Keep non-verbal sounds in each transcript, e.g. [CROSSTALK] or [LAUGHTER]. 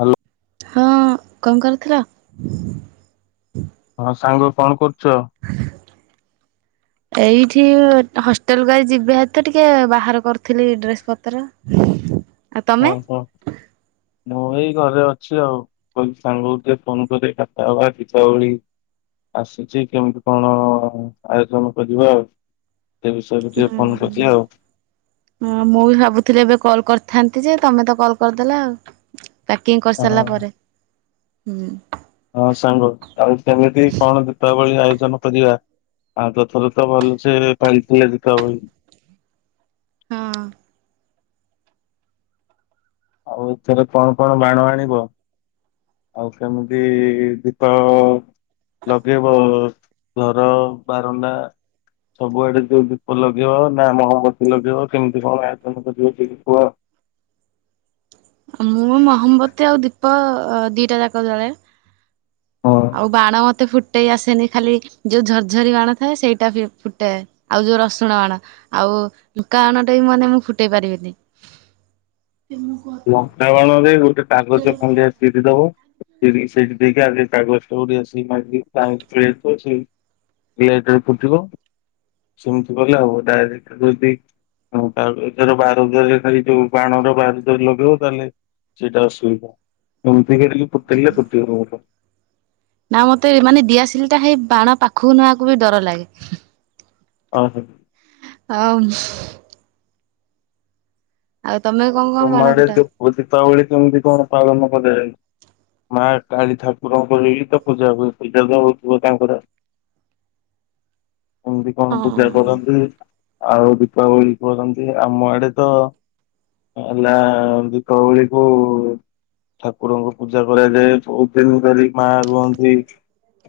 Hello. ହଁ କଣ କରୁଥିଲ? ହଁ ସାଙ୍ଗ କଣ କରୁଛ? ଏଇଠି ହଷ୍ଟେଲକୁ ଆଜି ଯିବେ ହେରି ତ ଟିକେ ବାହାର କରୁଥିଲି ଡ୍ରେସ ପତ୍ର। ଆଉ ତମେ? ଓହୋ ମୁଁ ଏଇ ଘରେ ଅଛି ଆଉ। ମୁଁ କହିଲି ସାଙ୍ଗ କୁ ଟିକେ ଫୋନ କରେ କଥା ହେବା ଇଛା ବୋଳିକି। ଆସିଛି କେମିତି କଣ ଆୟୋଜନ କରିବା ଆଉ। ସେ ବିଷୟରେ ଟିକେ ଓହୋ। ଫୋନ କରିଛି ଆଉ। ହଁ ମୁଁ ବି ଭାବୁଥିଲି ଏବେ କଲ କରିଥାନ୍ତି ଯେ ତମେ ତ କଲ କରିଦେଲ ଆଉ। ପ୍ୟାକିଂ ହଁ କରିସାରିଲା ପରେ ହୁଁ। ହଁ ସାଙ୍ଗ ଆଉ କେମିତି କଣ ଦୀପାବଳି ଆୟୋଜନ କରିବା। ଆଗ ଥର ଭଲ ସେ ପାଳିଥିଲେ ଦୀପାବଳୀ। ହଁ ଆଉ ଏଥରେ କଣ କଣ ବାଣ ଆଣିବ। ଆଉ ସେମିତି ଦୀପ ଲଗେଇବ ଘର ବାରଣ୍ଡା ସବୁଆଡ଼େ ଯୋଉ ଦୀପ ଲଗେଇବ ନା ମହମତୀ ଲଗେଇବ କେମିତି କଣ ଆୟୋଜନ କରିବ ଟିକେ କୁହ। ମୁଁ ମହମବତୀ ଆଉ ଦୀପ ଦିଟା ଯାକ ଜଳାଏ। ଆଉ ବାଣ ମତେ ଫୁ ଫୁଟେଇ ଆସେନି ଖାଲି ଯୋଉ ଝରଝରି ବାଣ ଥାଏ ସେଇଟା ଫୁଟେ ଆଉ ଯୋଉ ରସୁଣ ବାଣ ଆଉ ଲଙ୍କା ବାଣଟେ ବି ମାନେ ମୁଁ ଫୁଟେଇ ପାରିବିନି। ଲଙ୍କାବାଣରେ ଗୋଟେ କାଗଜ ଖଣ୍ଡେ ଚିରିଦବ। ସେ ସେଠ ଦେଖି ଆଗ ତାଗଷ୍ଟୋଛି [UNINTELLIGIBLE] ଲେଟ ରେ ଫୁଟିବ ସେମିତି କଲେ ହବ। ଡାଇରେକ୍ଟ ଯଦି ହଁ ତା ଏଥର ବାରୁଦରେ ଖାଲି ଯୋଉ ବାଣର ବାର ଯଦି ଲଗେଇବ ତାହେଲେ ସେଇଟା ଅସୁବିଧା ଏମିତି ହେଇ ଫୁଟେଇଲେ ଫୁଟିବ। ନା ମତେ ମାନେ ଦିଆସିଲି ଟା ହେଇ ବାଣ ପାଖକୁ ନେବାକୁ ବି ଡର ଲାଗେ। ଓହୋ ହଉ। ଆଉ [UNINTELLIGIBLE] ଆଉ ତମେ କଣ କଣ ତମ ବାଣ ଆଡ଼େ ଫୁଟାଅ? ଦୀପାବଳି କେମିତି କଣ ପାଳନ କରାଯାଏ। ମା କାଳୀ ଠାକୁରଙ୍କର ତ ପୂଜା ହୁଏ ପୂଜା ଯୋଉ ହଉଥିବ ତାଙ୍କର କେମିତି କଣ ହଁ ପୂଜା କରନ୍ତି। ଆଉ ଦୀପାବଳି କରନ୍ତି ଆମ ଆଡ଼େ ତ ହେଲା ଦୀପାବଳିକୁ ଠାକୁରଙ୍କ ପୂଜା କରାଯାଏ ବହୁତ ଦିନ ଧରି ମା ରୁହନ୍ତି।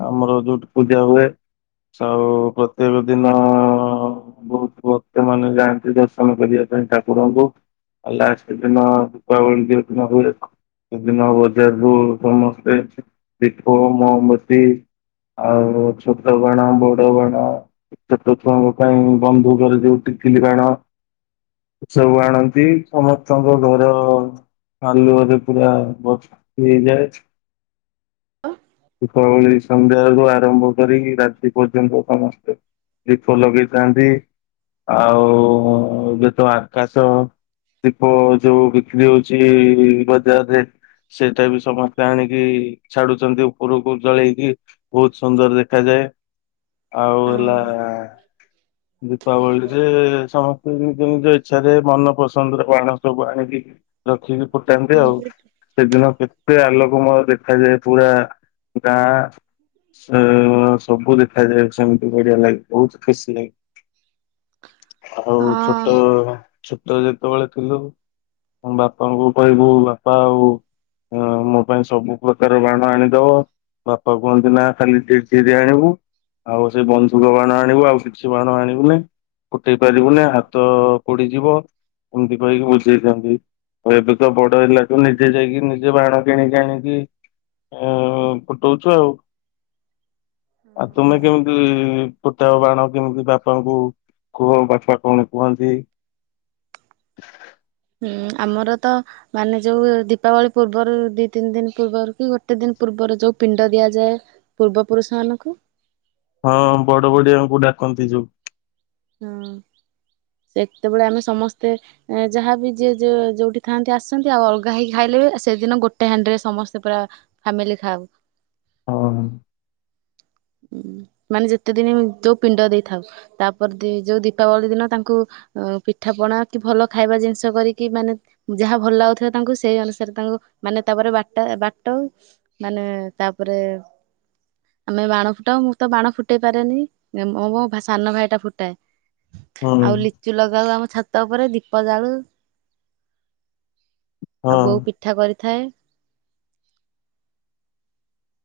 ଆମର ଯୋଉଠି ପୂଜା ହୁଏ ଆଉ ପ୍ରତ୍ୟେକ ଦିନ ବହୁତ ଭକ୍ତ ମାନ ଯାଆନ୍ତି ଦର୍ଶନ କରିବା ପାଇଁ ଠାକୁରଙ୍କୁ। ଲାଷ୍ଟ ଦିନ ଦୀପାବଳି ଯୋଉଦିନ ହୁଏ, ସେଦିନ ବଜାରରୁ ସମସ୍ତେ ଦୀପ ମହମବତୀ ଆଉ ଛୋଟ ବାଣ, ବଡ ବାଣ, ଛୋଟ ଛୁଆଙ୍କ ପାଇଁ ବନ୍ଧୁ ଘରେ ଯୋଉ ଟିକିଲି ବାଣ ସବୁ ଆଣ ବି ସମସ୍ତଙ୍କ ଘର ଆଲୁଅରେ ପୁରା ଭର୍ତ୍ତି ହେଇଯାଏ। ହଁ ଦୀପାବଳି ସନ୍ଧ୍ୟାାରୁୁ ଆରମ୍ଭ କରି ରାତି ପର୍ଯ୍ୟନ୍ତ ସମସ୍ତେ ଦିପ ଲଗେଇଥାନ୍ତି ଆଉ ଯେତେବେଳେ ଆକାଶ ଦୀପ ଯୋଉ ବିକ୍ରି ହଉଛି ବଜାରରେ ସେଇଟା ବି ସମସ୍ତେ ଆଣିକି ଛାଡୁଛନ୍ତି ଉପରକୁ ଜଳେଇକି। ବହୁତ ସୁନ୍ଦର ଦେଖାଯାଏ। ଆଉ ହେଲା ହଁ ଦୀପାବଳିରେ ସମସ୍ତେ ନିଜ ନିଜ ଇଛାରେ ମନ ପସନ୍ଦର ବାଣ ସବୁ ଆଣିକି ରଖିକି ଫୁଟାନ୍ତି ଆଉ। ସେଦିନ କେତେ ଆଲୋକମୟ ଦେଖାଯାଏ ପୁରା ଗାଁ ଅ ସବୁ ଦେଖାଯାଏ। ସେମିତି ବଢିଆ ଲାଗେ ବହୁତ ଖୁସି ଲାଗେ। ଆଉ ଛୋଟ ଛୋଟ ଯେତେବେଳେ ଥିଲୁ। ଆମ ବାପାଙ୍କୁ କହିବୁ ବାପା ଆଉ ହଁ ମୋ ପାଇଁ ସବୁ ପ୍ରକାର ବାଣ ଆଣିଦବ। ବାପା କୁହନ୍ତି ନା ଖାଲି ଝିରିଝିରିଆ ଆଣିବୁ ଆଉ ସେଇ ବନ୍ଧୁକ ବାଣ ଆଣିବୁ ଆଉ କିଛି ବାଣ ଆଣିବୁନାଇଁ। ଫୁଟେଇ ପାରିବୁନି ହାତ ପୋଡିଯିବ, ଏମିତି କହିକି ବୁଝେଇଥାନ୍ତି। ଆଉ ଏବେ ତ ବଡ ହେଲା ତୁ ନିଜେ ଯାଇକି ନିଜେ ବାଣ କିଣିକି ଆଣିକି ଆ ଫୁଟଉଛୁ ଆଉ। ଆ ତୁମେ କେମିତି ଫୁଟାଅ ବାଣ କେମିତି ବାପାଙ୍କୁ କୁହ ବାପା କଣ କୁହନ୍ତି ହୁଁ ଆମର ତ ମାନେ ଯଉ ଦୀପାବଳି ପୂର୍ବରୁ ଦିଇ ତିନି ଦିନ ପୂର୍ବରୁ କି ଗୋଟେ ଦିନ ପୂର୍ବରୁ ଯୋଉ ପିଣ୍ଡ ଦିଆଯାଏ। ପୂର୍ବ ପୁରୁଷ ମାନଙ୍କୁ। ହଁ ବଡ ବଡିଆଙ୍କୁ ଡାକନ୍ତି ଯୋଉ। ହଁ ସେତେବେଳେ ଆମେ ସମସ୍ତେ ଯାହାବି ଯିଏ ଯୋଉଠି ଥାଆନ୍ତି ଆସନ୍ତି। ଆଉ ଅଲଗା ହେଇକି ଖାଇଲେ ବି ସେଦିନ ଗୋଟେ ହାଣ୍ଡିରେ ସମସ୍ତେ ପୁରା ଫ୍ୟାମିଲି ଖାାଉ। ହଁ। ମାନେ ଯେତେ ଦିନ ଯୋଉ ପିଣ୍ଡ ଦେଇଥାଉ ତାପରେ ଯୋଉ ଦୀପାବଳି ଦିନ ତାଙ୍କୁ ଅ ପିଠା ପଣା, କି ଭଲ ଖାଇବା ଜିନିଷ କରିକି ମାନେ ଯାହା ଭଲ ଲାଗୁଥିବ ତାଙ୍କୁ ସେଇ ଅନୁସାରେ ତାଙ୍କୁ ମାନେ ତାପରେ ବାଟ ବାଟଉ। ମାନେ ତାପରେ ଆମେ ବାଣ ଫୁଟାଉ। ମୁଁ ତ ବାଣ ଫୁଟେଇ ପାରେନି ମୋ ମୋ ସାନ ଭାଇ ଟା ଫୁଟାଏ। ହୁଁ ଆଉ ଲିଚ ଚୁ ଲଗାଉ ଆମ ଛାତ ଉପରେ। ଦୀପ ଜାଳୁ ଆଉ ବୋଉ ହଁ। ପିଠ ପିଠା କରିଥାଏ।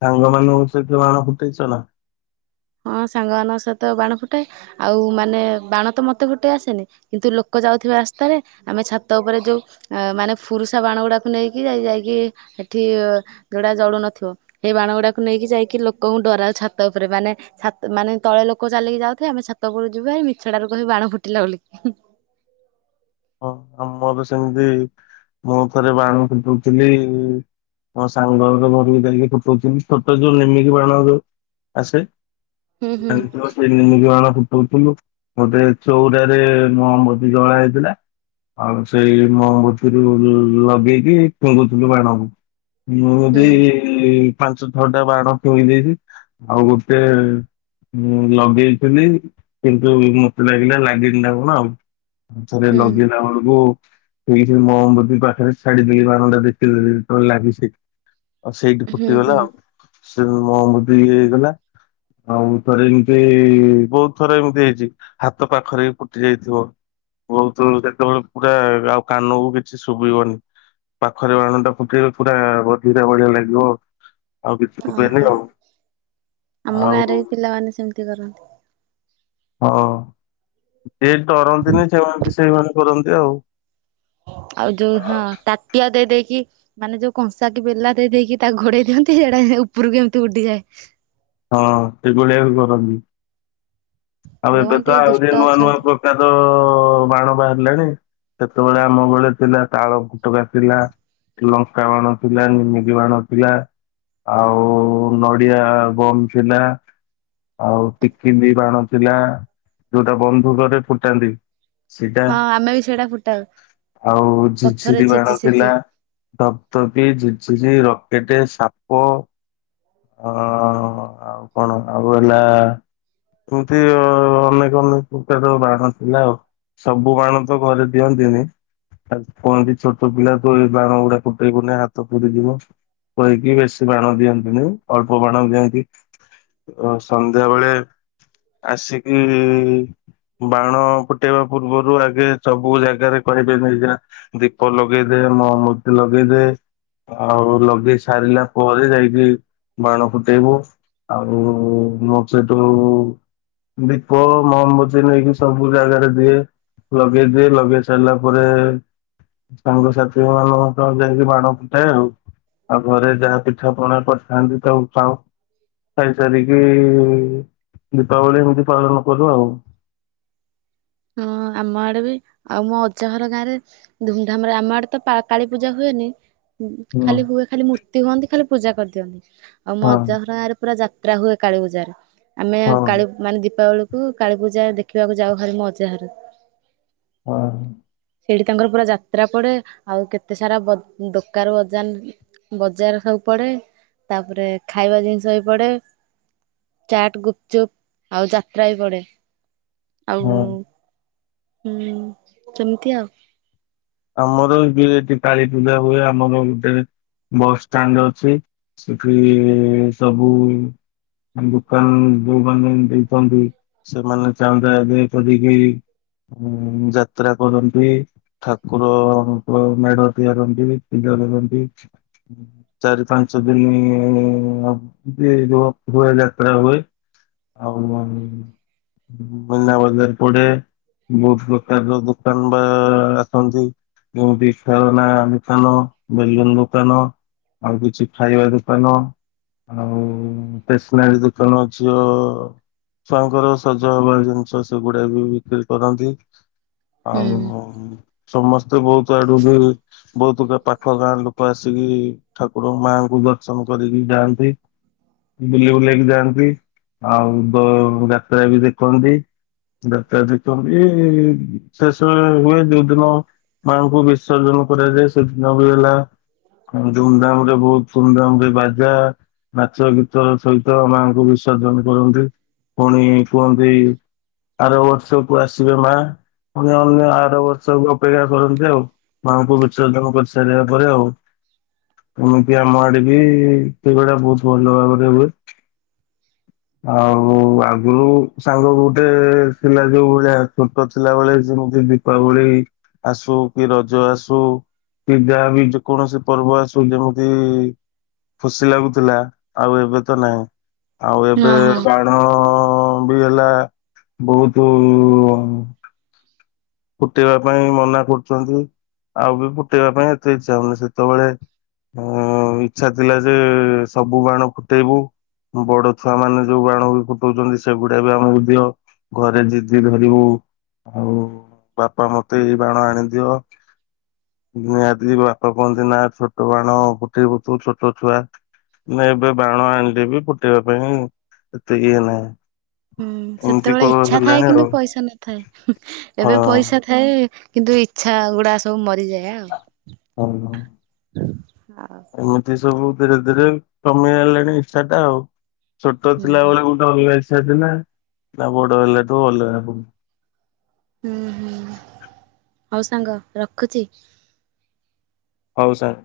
ସାଙ୍ଗ ମାନଙ୍କୁ ସହିତବାଣ ଫୁଟେଇଛ ନା? ହଁ ସାଙ୍ଗମାନାନଙ୍କ ସହିତ ବାଣ ଫୁଟାଏ। ଆଉ ମାନେ ବାଣ ତ ମତେ ଫୁଟେଇ ଆସେନି, କିନ୍ତୁ ଲୋକ ଯାଉଥିବା ରାସ୍ତାରେ ଆମେ ଛାତ ଉପରେ ଯୋଉ ମାନେ ଫୁରୁଷା ବାଣ ଗୁଡ଼ାକୁ ନେଇକି ଯାଇ ଯାଇକି ଏଠି ଯୋଉଡା ଜଳୁ ନଥିବ ସେଇ ବାଣ ଗୁଡାକୁ ନେଇକି ଯାଇକି ଲୋକଙ୍କୁ ଡରାଉ ଛାତ ଉପରେ ମାନେ ଛାତ ମାନେ ତଳେ ଲୋକ ଚାଲିକି ଯାଉଥିବେ। ଆମେ ଛାତ ଉପୁରରୁ ଯିବୁ ଆଉ ମିଛଡାରୁ କହିବୁ ବାଣ ଫୁଟିଲା ବୋଲି କି ହଁ ଆଉ ମୋର ସେମିତି ମୁଁ ଥରେ ବାଣ ଫୁଟଉଥିଲି। ମୋ ସାଙ୍ଗର ମୋର ବି ଧରିକି ଫୁଟଉଥିଲୁ ଛୋଟ ଯୋଉ ନେମିକି ବାଣ ଯୋଉ ଆସେ। ହୁଁ ହୁଁ [UNINTELLIGIBLE] ତିନି ଜଣ ଫୁଟଉଥିଲୁ ଗୋଟେ ଚଉରାରେ ମହମବତୀ ଜଳା ହେଇଥିଲା। ଆଉ ସେଇ ମହମବତୀରୁ ଲଗେଇକି ଫିଙ୍ଗୁଥିଲୁ ବାଣକୁ। ମୁଁ ହୁଁ ବି ପାଞ୍ଚ, ଛଅଟା ବାଣ ଫିଙ୍ଗି ଦେଇଛି ଆଉ ଗୋଟେ। ମୁଁ ଲଗେଇଥିଲି କିନ୍ତୁ ମୋତେ ଲାଗିଲା ଲାଗିନି ନା କଣ ଆଉ। ଉଁ ଥରେ ହୁଁ ଲଗେ [UNINTELLIGIBLE] ମହମବତୀ ପାଖରେ ଛାଡିଦେଲି [UNINTELLIGIBLE] ଲାଗି ସେ। ଆଉ ସେଇଠି ହୁଁ ଫୁଟିଗଲା ହୁଁ ଆଉ ସେ ମୋ ମୁଦି ଇଏ ହେଇଗଲା। ଆଉ ଥରେ ଏମିତି ବହୁତ ଥର ଏମିତି ହେଇଛି। ହାତ ପାଖରେ ବି ଫୁଟି ଯାଇଥିବ ବହୁତ [UNINTELLIGIBLE] ସେତେବେଳେ ପୁରା ଆଉ କାନକୁ କିଛି ଶୁଭିବନି। ପାଖରେ ବାଣ ଟା ଫୁଟିଲେ ପୁରା ବଧିରା ଭଳିଆ ଲାଗିବ। ଆଉ କିଛି ଶୁଭେନି ଓହୋ ଆଉ ଆମ ଗାଁରେ ଆଉ। ବି ପିଲାମାନେ ସେମିତି କରନ୍ତି। ହଁ ସେ ଡରନ୍ତିନି ସେମାନେ ବି ସେଇମାନେ କରନ୍ତି ଆଉ। ଆଉ ଯୋଉ ହଁ ତାଟିଆ ଦେଇ ଦେଇକି। ମାନେ ଯୋଉ କଂସା କି ବେଲା ଦେଇ ଦେଇକି ତାକୁ ଘୋଡେଇ ଦିଅନ୍ତି ସେଟା ଉପରକୁ ଏମିତି ଉଠିଯାଏ। ହଁ ସେ ଭଳିଆ ବି କରନ୍ତି ଆଉ ଏବେ ଯୋଉମାନେ ତ ଟିକେ ଆହୁରି ଦୁଷ୍ଟ ନୂଆ ନୂଆ ଅଛନ୍ତି ପ କାର ବାଣ ବାହାରିଲାଣି। ସେତେବେଳେ ଆମ ବେଳେ ଥିଲା ତାଳ ଫୁଟକା ଥିଲା। ଲଙ୍କା ବାଣ ଥିଲା ନିମିକି ବାଣ ଥିଲା ଆଉ ନଡିଆ। ବମ ଥିଲା। ଆଉ ଟିକିଲି ବାଣ ଥିଲା ଯୋଉଟା ବନ୍ଧୁକରେ ଫୁଟାନ୍ତି। ସେଇଟା ହଁ ଆମେ ବି ସେଇଟା ଫୁଟାଉ ଆଉ ପଥରରେ ଝୁରଝୁରି ଛେଚି ବାଣ ଛେଚି। ଥିଲା। ଧପଧପି, ଝୁରଝୁରି, ରକେଟ, ସାପ ଅଁ। ହଁ ଆଉ କଣ ଆଉ ହେଲା। ଏମିତି ଅ ଅନେକ ଅନେକ ପ୍ରକାର ବାଣ ଥିଲା ଆଉ। ସବୁ ବାଣ ତ ଘରେ ଦିଅନ୍ତିନି। ଆ କୁହନ୍ତି ଛୋଟ ପିଲା ତୁ ଏଇ ବାଣ ଗୁଡା ଫୁଟେଇବୁନି ହାତ ପୋଡି ଯିବ। କହିକି ବେଶୀ ବାଣ ଦିଅନ୍ତିନି ଅଳ୍ପ ବାଣ ଦିଅନ୍ତି। ଓ ସନ୍ଧ୍ୟାବେଳେ ଆସିକି। ବାଣ ଫୁଟେଇବା ପୂର୍ବରୁ ଆଗେ ସବୁ ଜାଗାରେ କହିବେ [UNINTELLIGIBLE] ଦୀପ ଲଗେଇଦେ ମହମବତୀ ଲଗେଇଦେ। ଆଉ ଲଗେଇ ସାରିଲା ପରେ ଯାଇକି ବାଣ ଫୁଟେଇବୁ। ଆଉ ମୁଁ ସେଇଠୁ। ଦୀପ, ମହମବତୀ ନେଇକି ସବୁ ଜାଗାରେ ଦିଏ। ଲଗେଇଦେ ଲଗେଇ ସାରିଲା ପରେ ସାଙ୍ଗସାଥି ମାନ ଲଗେଇକି ବାଣ ଫୁଟାଏ ଆଉ ଆଉ ଘରେ ଯାହା ପିଠା ପଣା କରିଥାନ୍ତି ତାକୁ ଖାଉ ଖାଇ ସାରିକି ଦୀପାବଳୀ ଏମିତି ପାଳନ କରୁ ଆଉ। ହଁ ଆମ ଆଡେ ବି ଆଉ ମୋ ଅଜା ଘର ଗାଁରେ। ଧୁମଧାମରେ ଆମ ଆଡେ ତ ପା କାଳୀ ପୂଜା ହୁଏନି। ଉଁ ହୁଁ ଖାଲି ହୁଏ ଖାଲି ମୂର୍ତ୍ତି ହୁଅନ୍ତି ଖାଲି ପୂଜା କରିଦିଅନ୍ତି ଆଉ ମୋ ହଁ ଅଜା ଘର ଗାଁରେ ପୁରା ଯାତ୍ରା ହୁଏ କାଳୀପୂଜାର ଆମେ ହଁ। କାଳୀ ମାନେ ଦୀପାବଳି କୁ କାଳୀ ପୂଜା ଦେଖିବାକୁ ଯାଉ ଭାରି ମୋ ଅଜା ଘର ଅହଁ। ସେଇଠି ତାଙ୍କର ପୁରା ଯାତ୍ରା ପଡ଼େ ଆଉ କେତେ ସାରା ବ ଦୋକାର ବଜାନ ବଜାର ସବୁ ପଡ଼େ ତାପରେ ଖାଇବା ଜିନିଷ ବି ପଡ଼େ ଚାଟ, ଗୁପଚୁପ ଆଉ ଯାତ୍ରା ବି ପଡେ ଆଉ ହଁ ହୁଁ ସେମିତି ଆଉ। ଆମର ବି ଏଠି କାଳୀପୂଜା ହୁଏ ଆମର ଗୋଟେ ବସଷ୍ଟାଣ୍ଡ ଅଛି ସେଠି ସବୁ ଦୋକାନ ଯୋଉମାନେ ଦେଇଥାନ୍ତି ସେମାନେ ଚାନ୍ଦା ଆଦାୟ କରିକି ଉଁ ଯାତ୍ରା କରନ୍ତି ଠାକୁର ମେଢ ତିଆରନ୍ତି ପୂଜା କରନ୍ତି ଚାରି ପାଞ୍ଚ ଦିନ ହୁଏ ଯାତ୍ରା ହୁଏ ଆଉ ଉମ ମୀନା ବଜାର ପଡେ ବହୁତ ପ୍ରକାରର ଦୋକାନ ବା କରନ୍ତି ଯେମତି ଖେଳନା। [UNINTELLIGIBLE] ବେଲୁନ ଦୋକାନ ଆଉ କିଛି ଖାଇବା ଦୋକାନ। ଆଉ ଷ୍ଟେସନାରୀ ଦୋକାନ ଅଛି ଯୋଉ ଛୁଆଙ୍କର ସଜ ହବା ଜିନିଷ ସେଗୁଡା ବି ବିକ୍ରି କରନ୍ତି। ହୁଁ ଆଉ ସମସ୍ତେ ବହୁତ ଆଡୁ ବି ବହୁତୁ କା ପାଖ ଗାଁ ଲୋ କ ଆସିକି ଠାକୁର ମାଙ୍କୁ ଦର୍ଶନ କରିକି ଯାଆନ୍ତି। ବୁଲି ବୁଲାକି ଯାଆନ୍ତି ଆଉ ବ ଯାତ୍ରା ବି ଦେଖନ୍ତି। ଯାତ୍ରା ଦେଖନ୍ତି ଶେଷ ହୁଏ ଯୋଉ ଦିନ ମାଆଙ୍କୁ ବିସର୍ଜନ କରାଯାଏ ସେଦିନ ବି ହେଲା। ଧୁମଧାମ ରେ ବହୁତ ଧୁମଧାମ ରେ ବାଜା ନାଚ ଗୀତ ସହିତ ମାଙ୍କୁ ବିସର୍ଜନ କରନ୍ତି ପୁଣି କୁହନ୍ତି ଆର ବର୍ଷକୁ ଆସିବେ ମା ପୁଣି ଆମେ ଆର ବର୍ଷକୁ ଅ ପେକ୍ଷା କରନ୍ତି ଆଉ ମାଙ୍କୁ ବିସର୍ଜନ କରିସାରିବା ପରେ ଆଉ। ଏମିତି ଆମ ଆଡେ ବି ସେଇଭଳିଆ ବହୁତ ଭଲ ଭାବରେ ହୁଏ। ଆଉ ଆଗୁରୁ ସାଙ୍ଗ ଗୋଟେ ଥିଲା ଯୋଉ ଭଳିଆ ଛୋଟ ଥିଲାବେଳେ ସେମତି ଦେଖ୍ ଦୀପାବଳି ଆସୁ କି ରଜ ଆସୁ କି ଯାହା ବି ଯେ କୌଣସି ପର୍ବ ଆସୁ ଯେମିତି ଖୁସି ଲାଗୁଥିଲା ଆଉ ଏବେ ତ ନାହିଁ। ଆଉ ଏବେ ହଁ ହଁ। ବାଣ ବି ହେଲା ବହୁତୁ ଫୁଟେଇବା ପାଇଁ ମନା କରୁଛନ୍ତି, ଆଉ ବି ଫୁଟେଇବା ପାଇଁ ଏତେ ଇଚ୍ଛା ହଉନି। ସେତେବେଳେ ଉମ୍ ଇଚ୍ଛା ଥିଲା ଯେ ସବୁ ବାଣ ଫୁଟେଇବୁ ବଡ ଛୁଆମାନେ ଯୋଉ ବାଣ ବି ଫୁଟଉଛନ୍ତି ସେଗୁଡା ବି ଆମକୁ ଦିଅ। ଘରେ ଜିଦି ଧରିବୁ ଆଉ ବାପା ମତେ ଏଇ ବାଣ ଆଣିଦିଅ। ନିହାତି ବାପା କୁହନ୍ତି ନା ଛୋଟ ବାଣ ଫୁଟେଇବୁୁ ତୁ ଛୋଟ ଛୁଆ। ନାଁ ଏବେ ବାଣ ଆଣିଲେ ବି ଫୁଟେଇବା ପାଇଁ ହିଁ ଏତେ ଇଏ ନାହିଁ। ହୁଁ ଏମିତି ସେତେବେଳେ କଣ ଇଚ୍ଛା ଥାଏ ହେଲାଣି କିନ୍ତୁ ଆଉ ପଇସା ନଥାଏ। ହଁ ଏବେ ପଇସା ଥାଏ କିନ୍ତୁ ଇଚ୍ଛା ଗୁଡା ସବୁ ମରିଯାଏ ଆଉ। ହଉ ଆଉ ଆମର ଏ ସବୁ ଧୀରେ ଧୀରେ କମିଗଲାଣି ଇଚ୍ଛାଟା ଆଉ। ଛୋଟ ହୁଁ ଥିଲାବେଳେ [UNINTELLIGIBLE] ନା ବଡ ହେଲାଠୁ ଅଲଗା ହବୁନି। ହୁଁ ହୁଁ। ହଉ ସାଙ୍ଗ ରଖୁଚି। ହଉ ସାର୍।